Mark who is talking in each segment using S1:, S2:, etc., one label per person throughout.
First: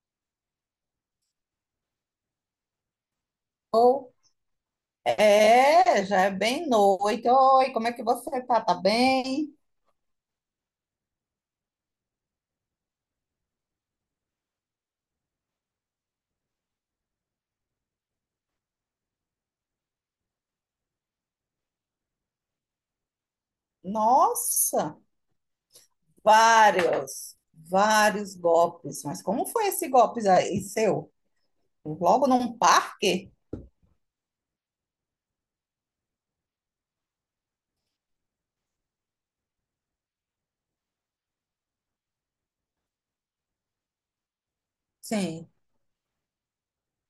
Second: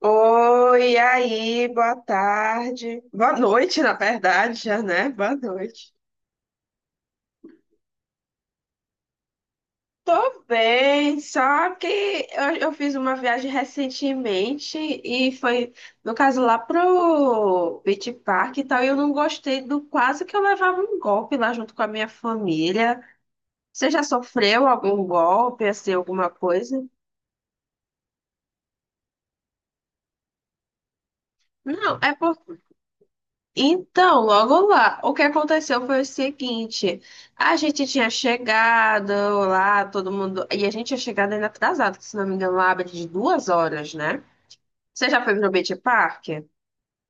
S1: Oi, e aí, boa tarde. Boa noite, na
S2: Ou
S1: verdade, já, né? Boa noite.
S2: é, já é bem noite. Oi, como é que você tá? Tá bem?
S1: Tô bem, só que eu fiz uma viagem recentemente e foi, no caso, lá pro Beach Park e tal, e eu não gostei do quase que eu levava um golpe lá junto com a minha família. Você já sofreu
S2: Nossa,
S1: algum golpe, assim, alguma coisa?
S2: vários golpes. Mas como foi esse golpe aí seu?
S1: Não, é
S2: Logo
S1: por.
S2: num parque?
S1: Então, logo lá, o que aconteceu foi o seguinte: a gente tinha chegado lá, todo mundo. E a gente tinha chegado ainda atrasado, que se não me engano, lá abre de duas horas, né? Você já foi
S2: Sim.
S1: pro Beach Park?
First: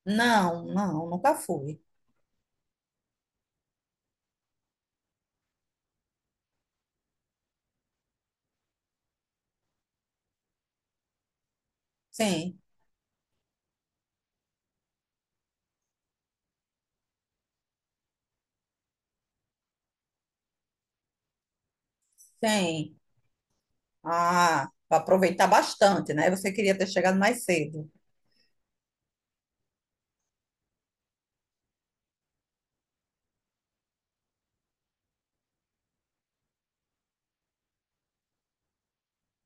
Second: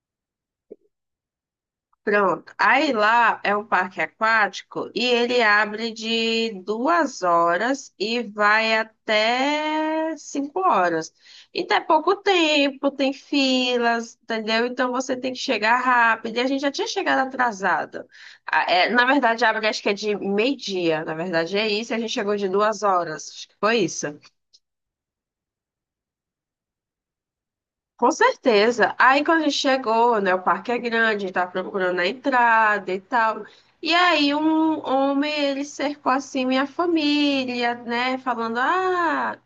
S2: Não, Nunca fui.
S1: Pronto. Aí lá é um parque aquático e ele abre de duas horas e vai até cinco horas. Então é pouco
S2: Sim,
S1: tempo, tem filas, entendeu? Então você tem que chegar rápido. E a gente já tinha chegado atrasado. Ah, é, na verdade, abre acho que é de meio-dia. Na verdade, é isso. E a gente chegou de duas
S2: sim.
S1: horas. Acho que foi isso.
S2: Ah, para aproveitar bastante, né? Você queria ter chegado mais cedo.
S1: Com certeza. Aí quando a gente chegou, né, o parque é grande, tá procurando a entrada e tal. E aí um homem, ele cercou assim minha família, né, falando: "Ah,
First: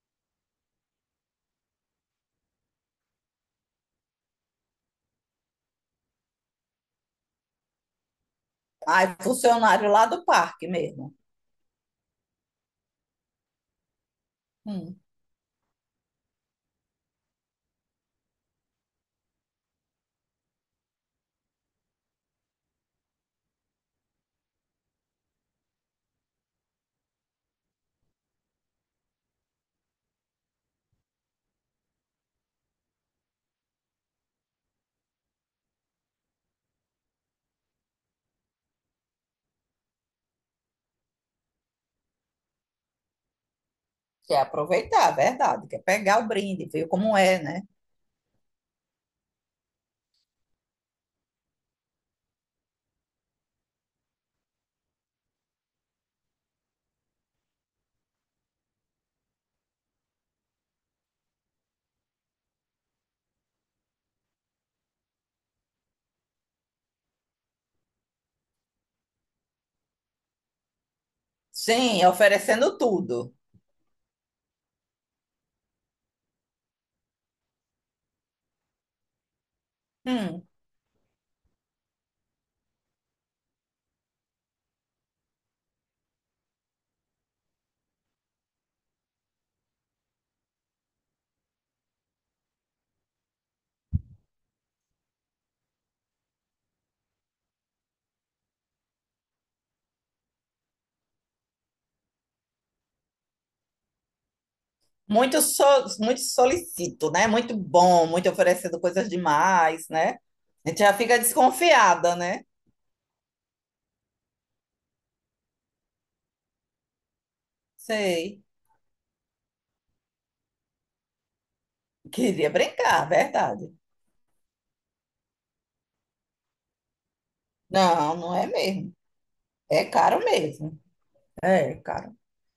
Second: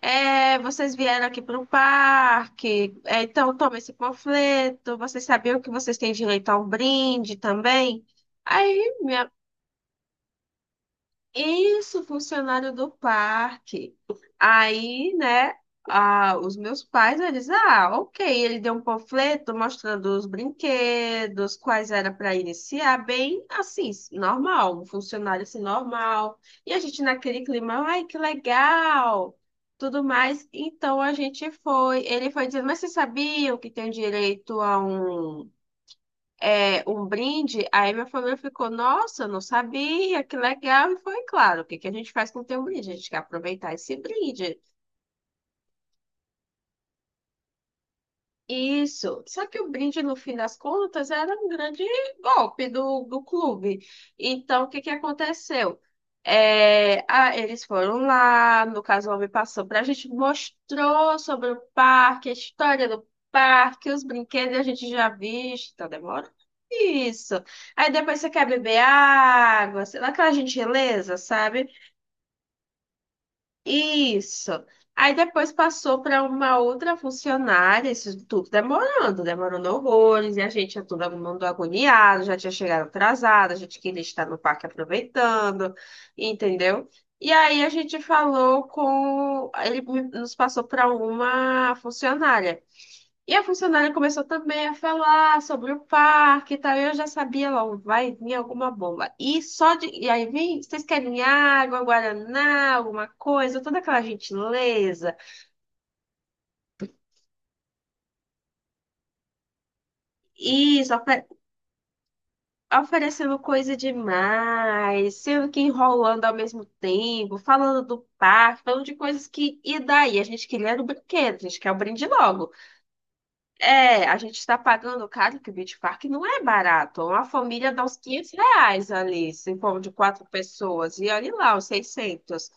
S1: é, vocês vieram aqui para o parque. É, então toma esse panfleto. Vocês sabiam que vocês têm direito a um brinde também?" Aí
S2: Ai,
S1: minha.
S2: funcionário lá do parque mesmo.
S1: Isso, funcionário do parque.
S2: Hum,
S1: Aí, né, ah, os meus pais, eles, ah, ok, ele deu um panfleto mostrando os brinquedos, quais era para iniciar, bem assim, normal, um funcionário assim, normal. E a gente naquele clima, ai, que legal, tudo mais. Então a gente foi, ele foi dizendo, mas vocês sabiam que tem direito a um é, um brinde, aí minha família ficou, nossa, não sabia, que legal. E foi claro, o que que a gente faz quando tem um brinde? A gente quer aproveitar esse
S2: quer
S1: brinde.
S2: aproveitar, é verdade. Quer pegar o brinde, viu como é, né?
S1: Isso, só que o brinde, no fim das contas, era um grande golpe do clube. Então, o que que aconteceu? Eles foram lá, no caso, o homem passou para a gente, mostrou sobre o parque, a história do parque, os brinquedos a gente já visto, tá demorando. Isso. Aí depois você quer beber água, sei lá, aquela gentileza, sabe?
S2: Sim, oferecendo tudo.
S1: Isso. Aí depois passou para uma outra funcionária, isso tudo demorando, demorando horrores, e
S2: Hum,
S1: a gente já todo mundo agoniado, já tinha chegado atrasado, a gente queria estar no parque aproveitando, entendeu? E aí a gente falou com, ele nos passou para uma funcionária. E a funcionária começou também a falar sobre o parque e tal. E eu já sabia logo, vai vir alguma bomba. E só de. E aí vem, vocês querem água, guaraná, alguma coisa, toda aquela gentileza.
S2: muito, so, muito solicito, né? Muito bom, muito oferecendo coisas demais, né? A gente já
S1: Isso,
S2: fica desconfiada, né?
S1: oferecendo coisa demais, sendo que enrolando ao mesmo tempo, falando do
S2: Sei.
S1: parque, falando de coisas que. E daí? A gente queria era o brinquedo, a gente quer o brinde
S2: Queria
S1: logo.
S2: brincar, verdade.
S1: É, a gente está pagando caro, que o Beach Park não é barato. Uma família dá uns
S2: Não,
S1: 500
S2: não é
S1: reais
S2: mesmo.
S1: ali, se for
S2: É
S1: de
S2: caro
S1: quatro
S2: mesmo.
S1: pessoas. E olha lá, os
S2: É caro.
S1: 600.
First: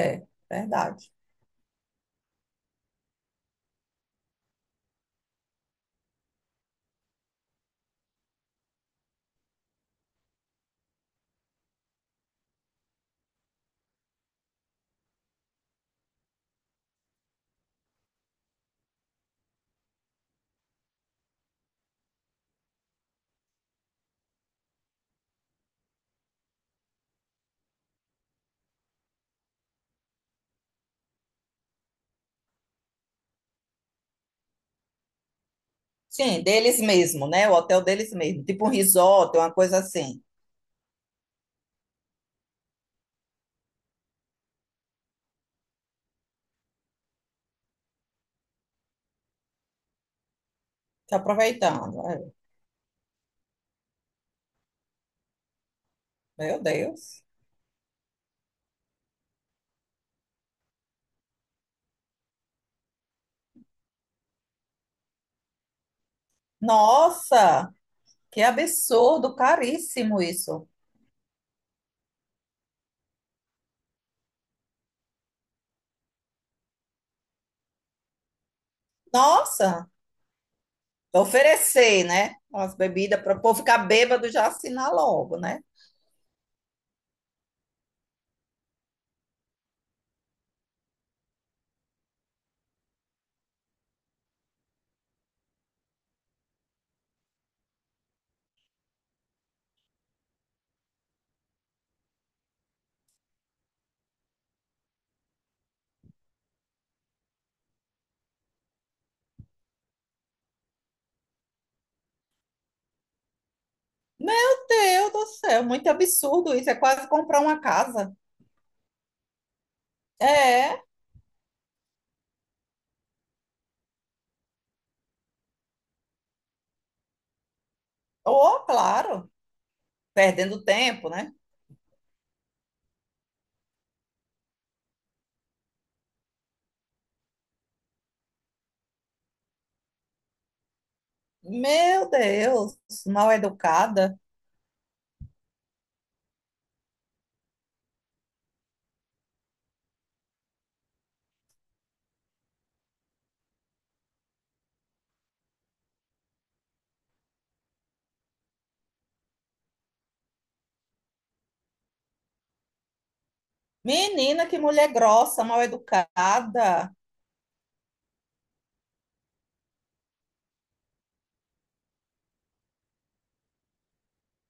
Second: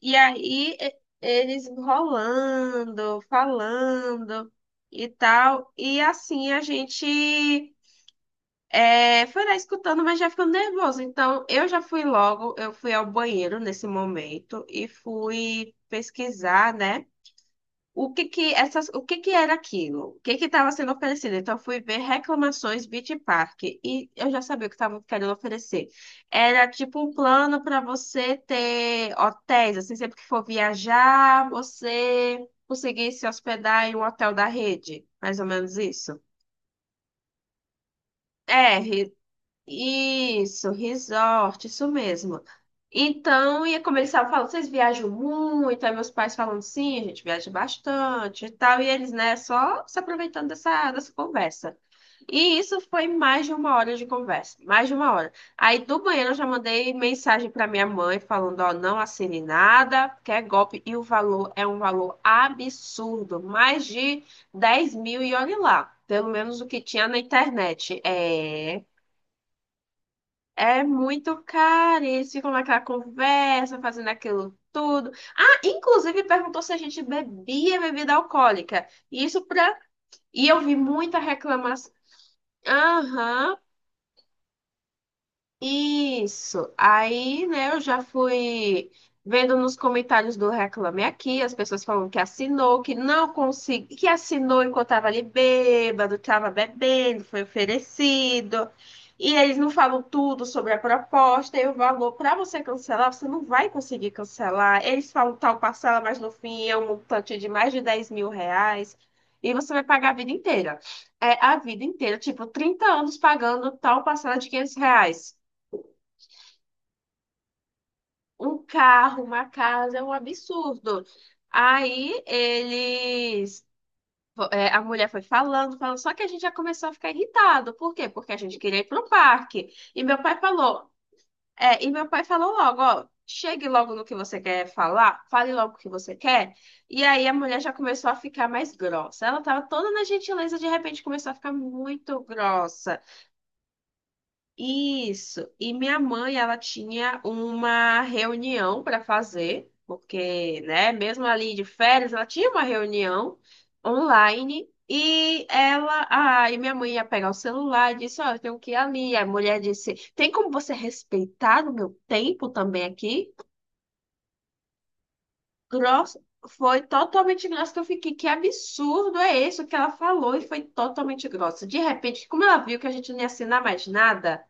S1: E aí
S2: verdade.
S1: eles enrolando, falando e tal. E assim a gente é, foi lá escutando, mas já ficando nervoso. Então eu já fui logo, eu fui ao banheiro nesse momento e fui pesquisar, né? O que que era aquilo? O que que estava sendo oferecido? Então eu fui ver reclamações Beach Park e eu já sabia o que estavam querendo oferecer. Era tipo um plano para você ter hotéis, assim, sempre que for viajar, você conseguir se hospedar em um hotel da rede, mais ou menos isso.
S2: Sim, deles mesmo, né? O hotel deles mesmo. Tipo um
S1: É,
S2: resort, uma coisa assim.
S1: isso, resort, isso mesmo. Então, ia começar a falar, vocês viajam muito? Aí meus pais falando sim, a gente viaja bastante e tal. E eles, né, só se aproveitando dessa
S2: Se
S1: conversa.
S2: aproveitando. Ai,
S1: E isso foi mais de uma hora de conversa, mais de uma hora. Aí do banheiro eu já
S2: meu
S1: mandei
S2: Deus.
S1: mensagem para minha mãe falando, ó, não assine nada, porque é golpe e o valor é um valor absurdo, mais de 10 mil e olhe lá, pelo menos o que tinha na
S2: Nossa,
S1: internet.
S2: que
S1: É...
S2: absurdo, caríssimo isso.
S1: É muito caro, e eles ficam naquela conversa, fazendo aquilo tudo. Ah, inclusive perguntou se a gente bebia bebida alcoólica. E isso pra...
S2: Nossa,
S1: E eu vi muita reclamação.
S2: oferecer, né? As bebidas para o
S1: Aham,
S2: povo ficar bêbado já assinar logo, né?
S1: isso. Aí, né, eu já fui vendo nos comentários do Reclame Aqui, as pessoas falam que assinou, que não consegui, que assinou enquanto estava ali bêbado, estava bebendo, foi oferecido. E eles não falam tudo sobre a proposta e o valor para você cancelar, você não vai conseguir cancelar. Eles falam tal parcela, mas no fim é um montante de mais de R$ 10 mil. E você vai pagar a vida inteira. É a vida inteira, tipo, 30 anos pagando tal parcela de
S2: Meu
S1: 500
S2: Deus do
S1: reais
S2: céu, muito absurdo isso. É quase comprar uma casa.
S1: um carro, uma casa, é um
S2: É,
S1: absurdo. Aí eles. É, a mulher foi falando, falando, só que a gente já começou a ficar irritado. Por quê? Porque a gente
S2: oh,
S1: queria ir pro
S2: claro,
S1: parque. E meu pai
S2: perdendo
S1: falou,
S2: tempo, né?
S1: é, e meu pai falou logo, ó, chegue logo no que você quer falar, fale logo o que você quer. E aí a mulher já começou a ficar mais grossa. Ela tava toda na gentileza, de repente começou a ficar
S2: Meu
S1: muito
S2: Deus,
S1: grossa.
S2: mal educada.
S1: Isso. E minha mãe, ela tinha uma reunião para fazer, porque, né, mesmo ali de férias, ela tinha uma reunião online e ela, ah, e minha mãe ia pegar o celular e disse, ó, eu tenho que ir ali. A mulher disse, tem como você respeitar o meu tempo também aqui?
S2: Menina, que mulher grossa, mal
S1: Grossa, foi
S2: educada.
S1: totalmente grossa, que eu fiquei, que absurdo é isso que ela falou, e foi totalmente grossa. De repente, como ela viu que a gente não ia assinar mais nada,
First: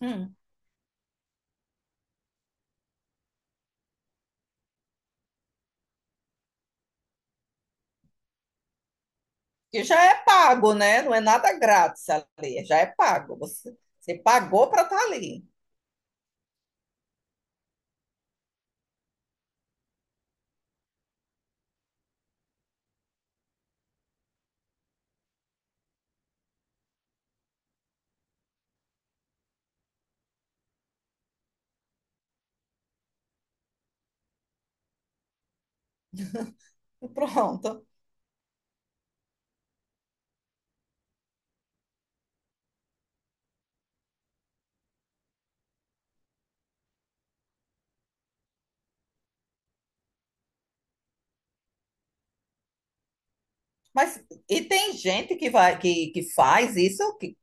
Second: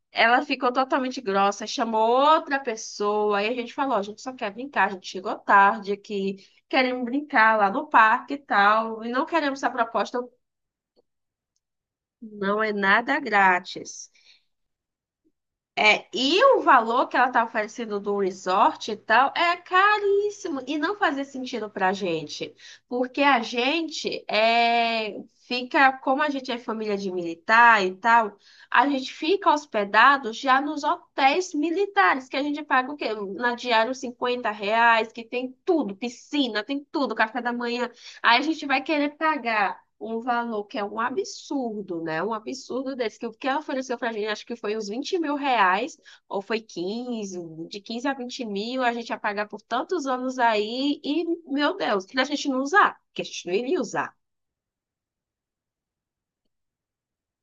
S2: Hum.
S1: ela ficou totalmente grossa, chamou outra pessoa, aí a gente falou, a gente só quer brincar, a gente chegou tarde aqui, queremos brincar lá no parque e tal, e não queremos essa
S2: Que já é
S1: proposta,
S2: pago, né? Não é nada grátis
S1: não
S2: ali,
S1: é
S2: já é
S1: nada
S2: pago. Você,
S1: grátis.
S2: você pagou para estar ali.
S1: É, e o valor que ela tá oferecendo do resort e tal é caríssimo e não fazia sentido pra gente, porque a gente é, fica, como a gente é família de militar e tal, a gente fica hospedado já nos hotéis militares, que a gente paga o quê? Na diária uns R$ 50, que tem tudo, piscina, tem
S2: E
S1: tudo, café da
S2: pronto.
S1: manhã. Aí a gente vai querer pagar um valor que é um absurdo, né? Um absurdo desse, que o que ela ofereceu pra gente, acho que foi uns R$ 20 mil, ou foi 15, de 15 a 20 mil, a gente ia pagar por tantos anos aí, e, meu Deus, que a gente não usar, que a gente não iria usar.
S2: Mas e tem gente que vai que faz isso, que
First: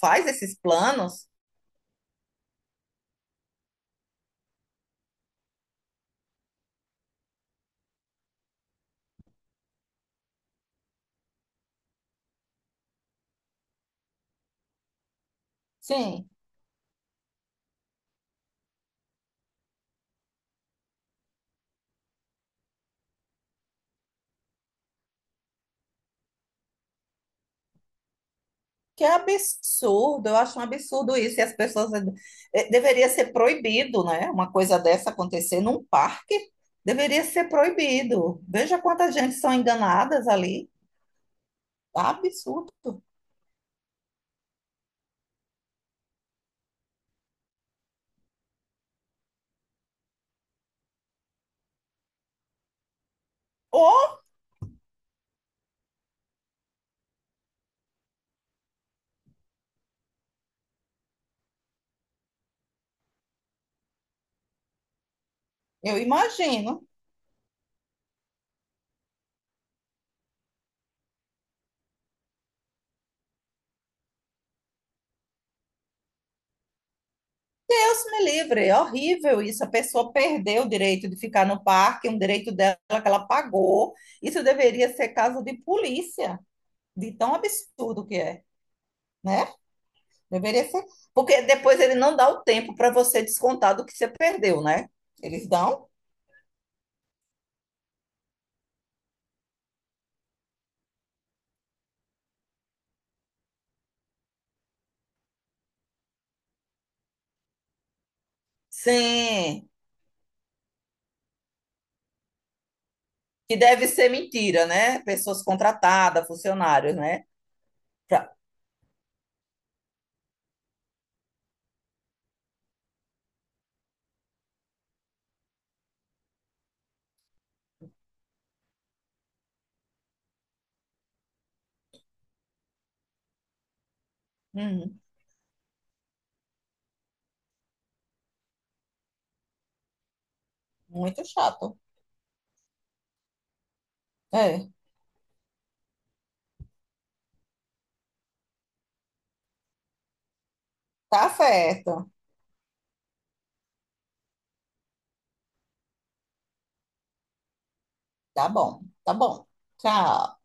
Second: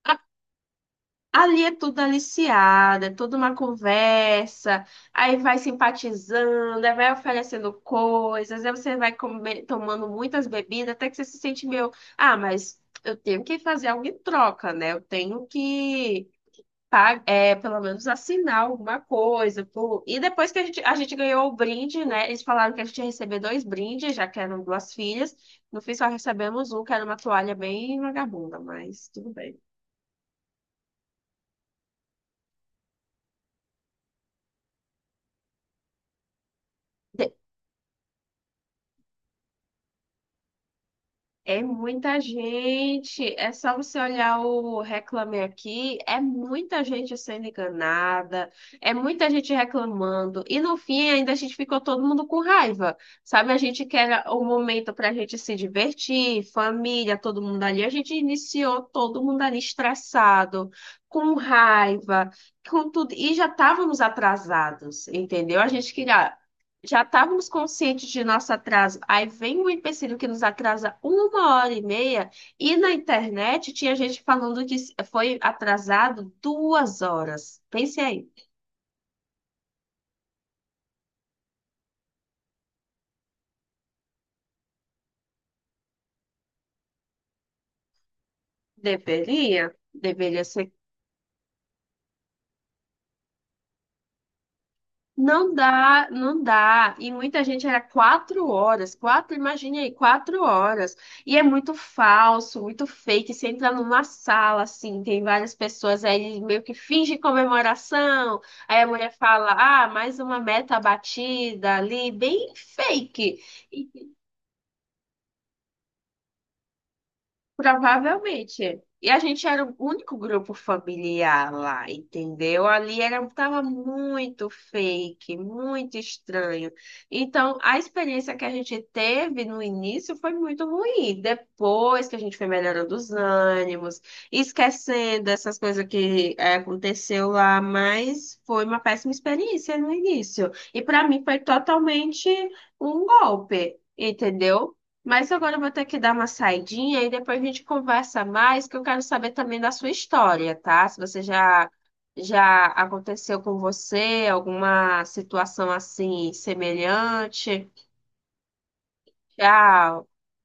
S2: faz esses planos?
S1: Ali é tudo aliciado, é toda uma conversa, aí vai simpatizando, aí vai oferecendo coisas, aí você vai tomando muitas bebidas, até que você se sente meio, ah, mas eu tenho que fazer algo em troca, né? Eu tenho que
S2: Sim.
S1: pelo menos assinar alguma coisa. Pô. E depois que a gente ganhou o brinde, né? Eles falaram que a gente ia receber dois brindes, já que eram duas filhas. No fim, só recebemos um, que era uma toalha bem vagabunda,
S2: Que
S1: mas
S2: é
S1: tudo bem.
S2: absurdo, eu acho um absurdo isso. E as pessoas. Deveria ser proibido, né? Uma coisa dessa acontecer num parque deveria ser proibido. Veja quantas gente são enganadas ali.
S1: É muita
S2: Absurdo.
S1: gente. É só você olhar o Reclame Aqui. É muita gente sendo enganada. É muita gente reclamando. E no fim, ainda a gente ficou todo mundo com raiva. Sabe, a gente
S2: Ou,
S1: quer o momento para a gente se divertir, família, todo mundo ali. A gente iniciou todo mundo ali estressado, com raiva, com tudo. E já estávamos atrasados, entendeu? A gente
S2: eu
S1: queria.
S2: imagino,
S1: Já estávamos conscientes de nosso atraso. Aí vem um empecilho que nos atrasa 1 hora e meia, e na internet tinha gente falando que foi atrasado 2 horas. Pense
S2: Deus me
S1: aí.
S2: livre, é horrível isso. A pessoa perdeu o direito de ficar no parque, um direito dela que ela pagou. Isso deveria ser caso de polícia, de tão absurdo que é, né?
S1: Deveria? Deveria ser.
S2: Deveria ser. Porque depois ele não dá o tempo para você descontar do que você perdeu, né? Eles
S1: Não
S2: dão?
S1: dá, não dá. E muita gente era 4 horas, quatro, imagine aí, 4 horas. E é muito falso, muito fake. Você entra numa sala, assim, tem várias pessoas aí meio que finge comemoração. Aí a mulher fala,
S2: Sim,
S1: ah, mais uma meta batida ali, bem fake.
S2: que deve ser mentira, né? Pessoas contratadas, funcionários, né? Pra-
S1: Provavelmente. E a gente era o único grupo familiar lá, entendeu? Ali era, tava muito fake, muito estranho. Então, a experiência que a gente teve no início foi muito ruim. Depois que a gente foi melhorando os ânimos,
S2: Uhum,
S1: esquecendo essas coisas que aconteceu lá, mas foi uma péssima experiência no início. E para mim
S2: muito
S1: foi
S2: chato.
S1: totalmente um golpe,
S2: É,
S1: entendeu? Mas agora eu vou ter que dar uma saidinha e depois a gente conversa mais, que eu quero saber também da sua história, tá? Se você
S2: tá
S1: já
S2: certo.
S1: já aconteceu com você alguma situação assim semelhante.
S2: Tá bom, tá bom.
S1: Tchau.
S2: Tchau.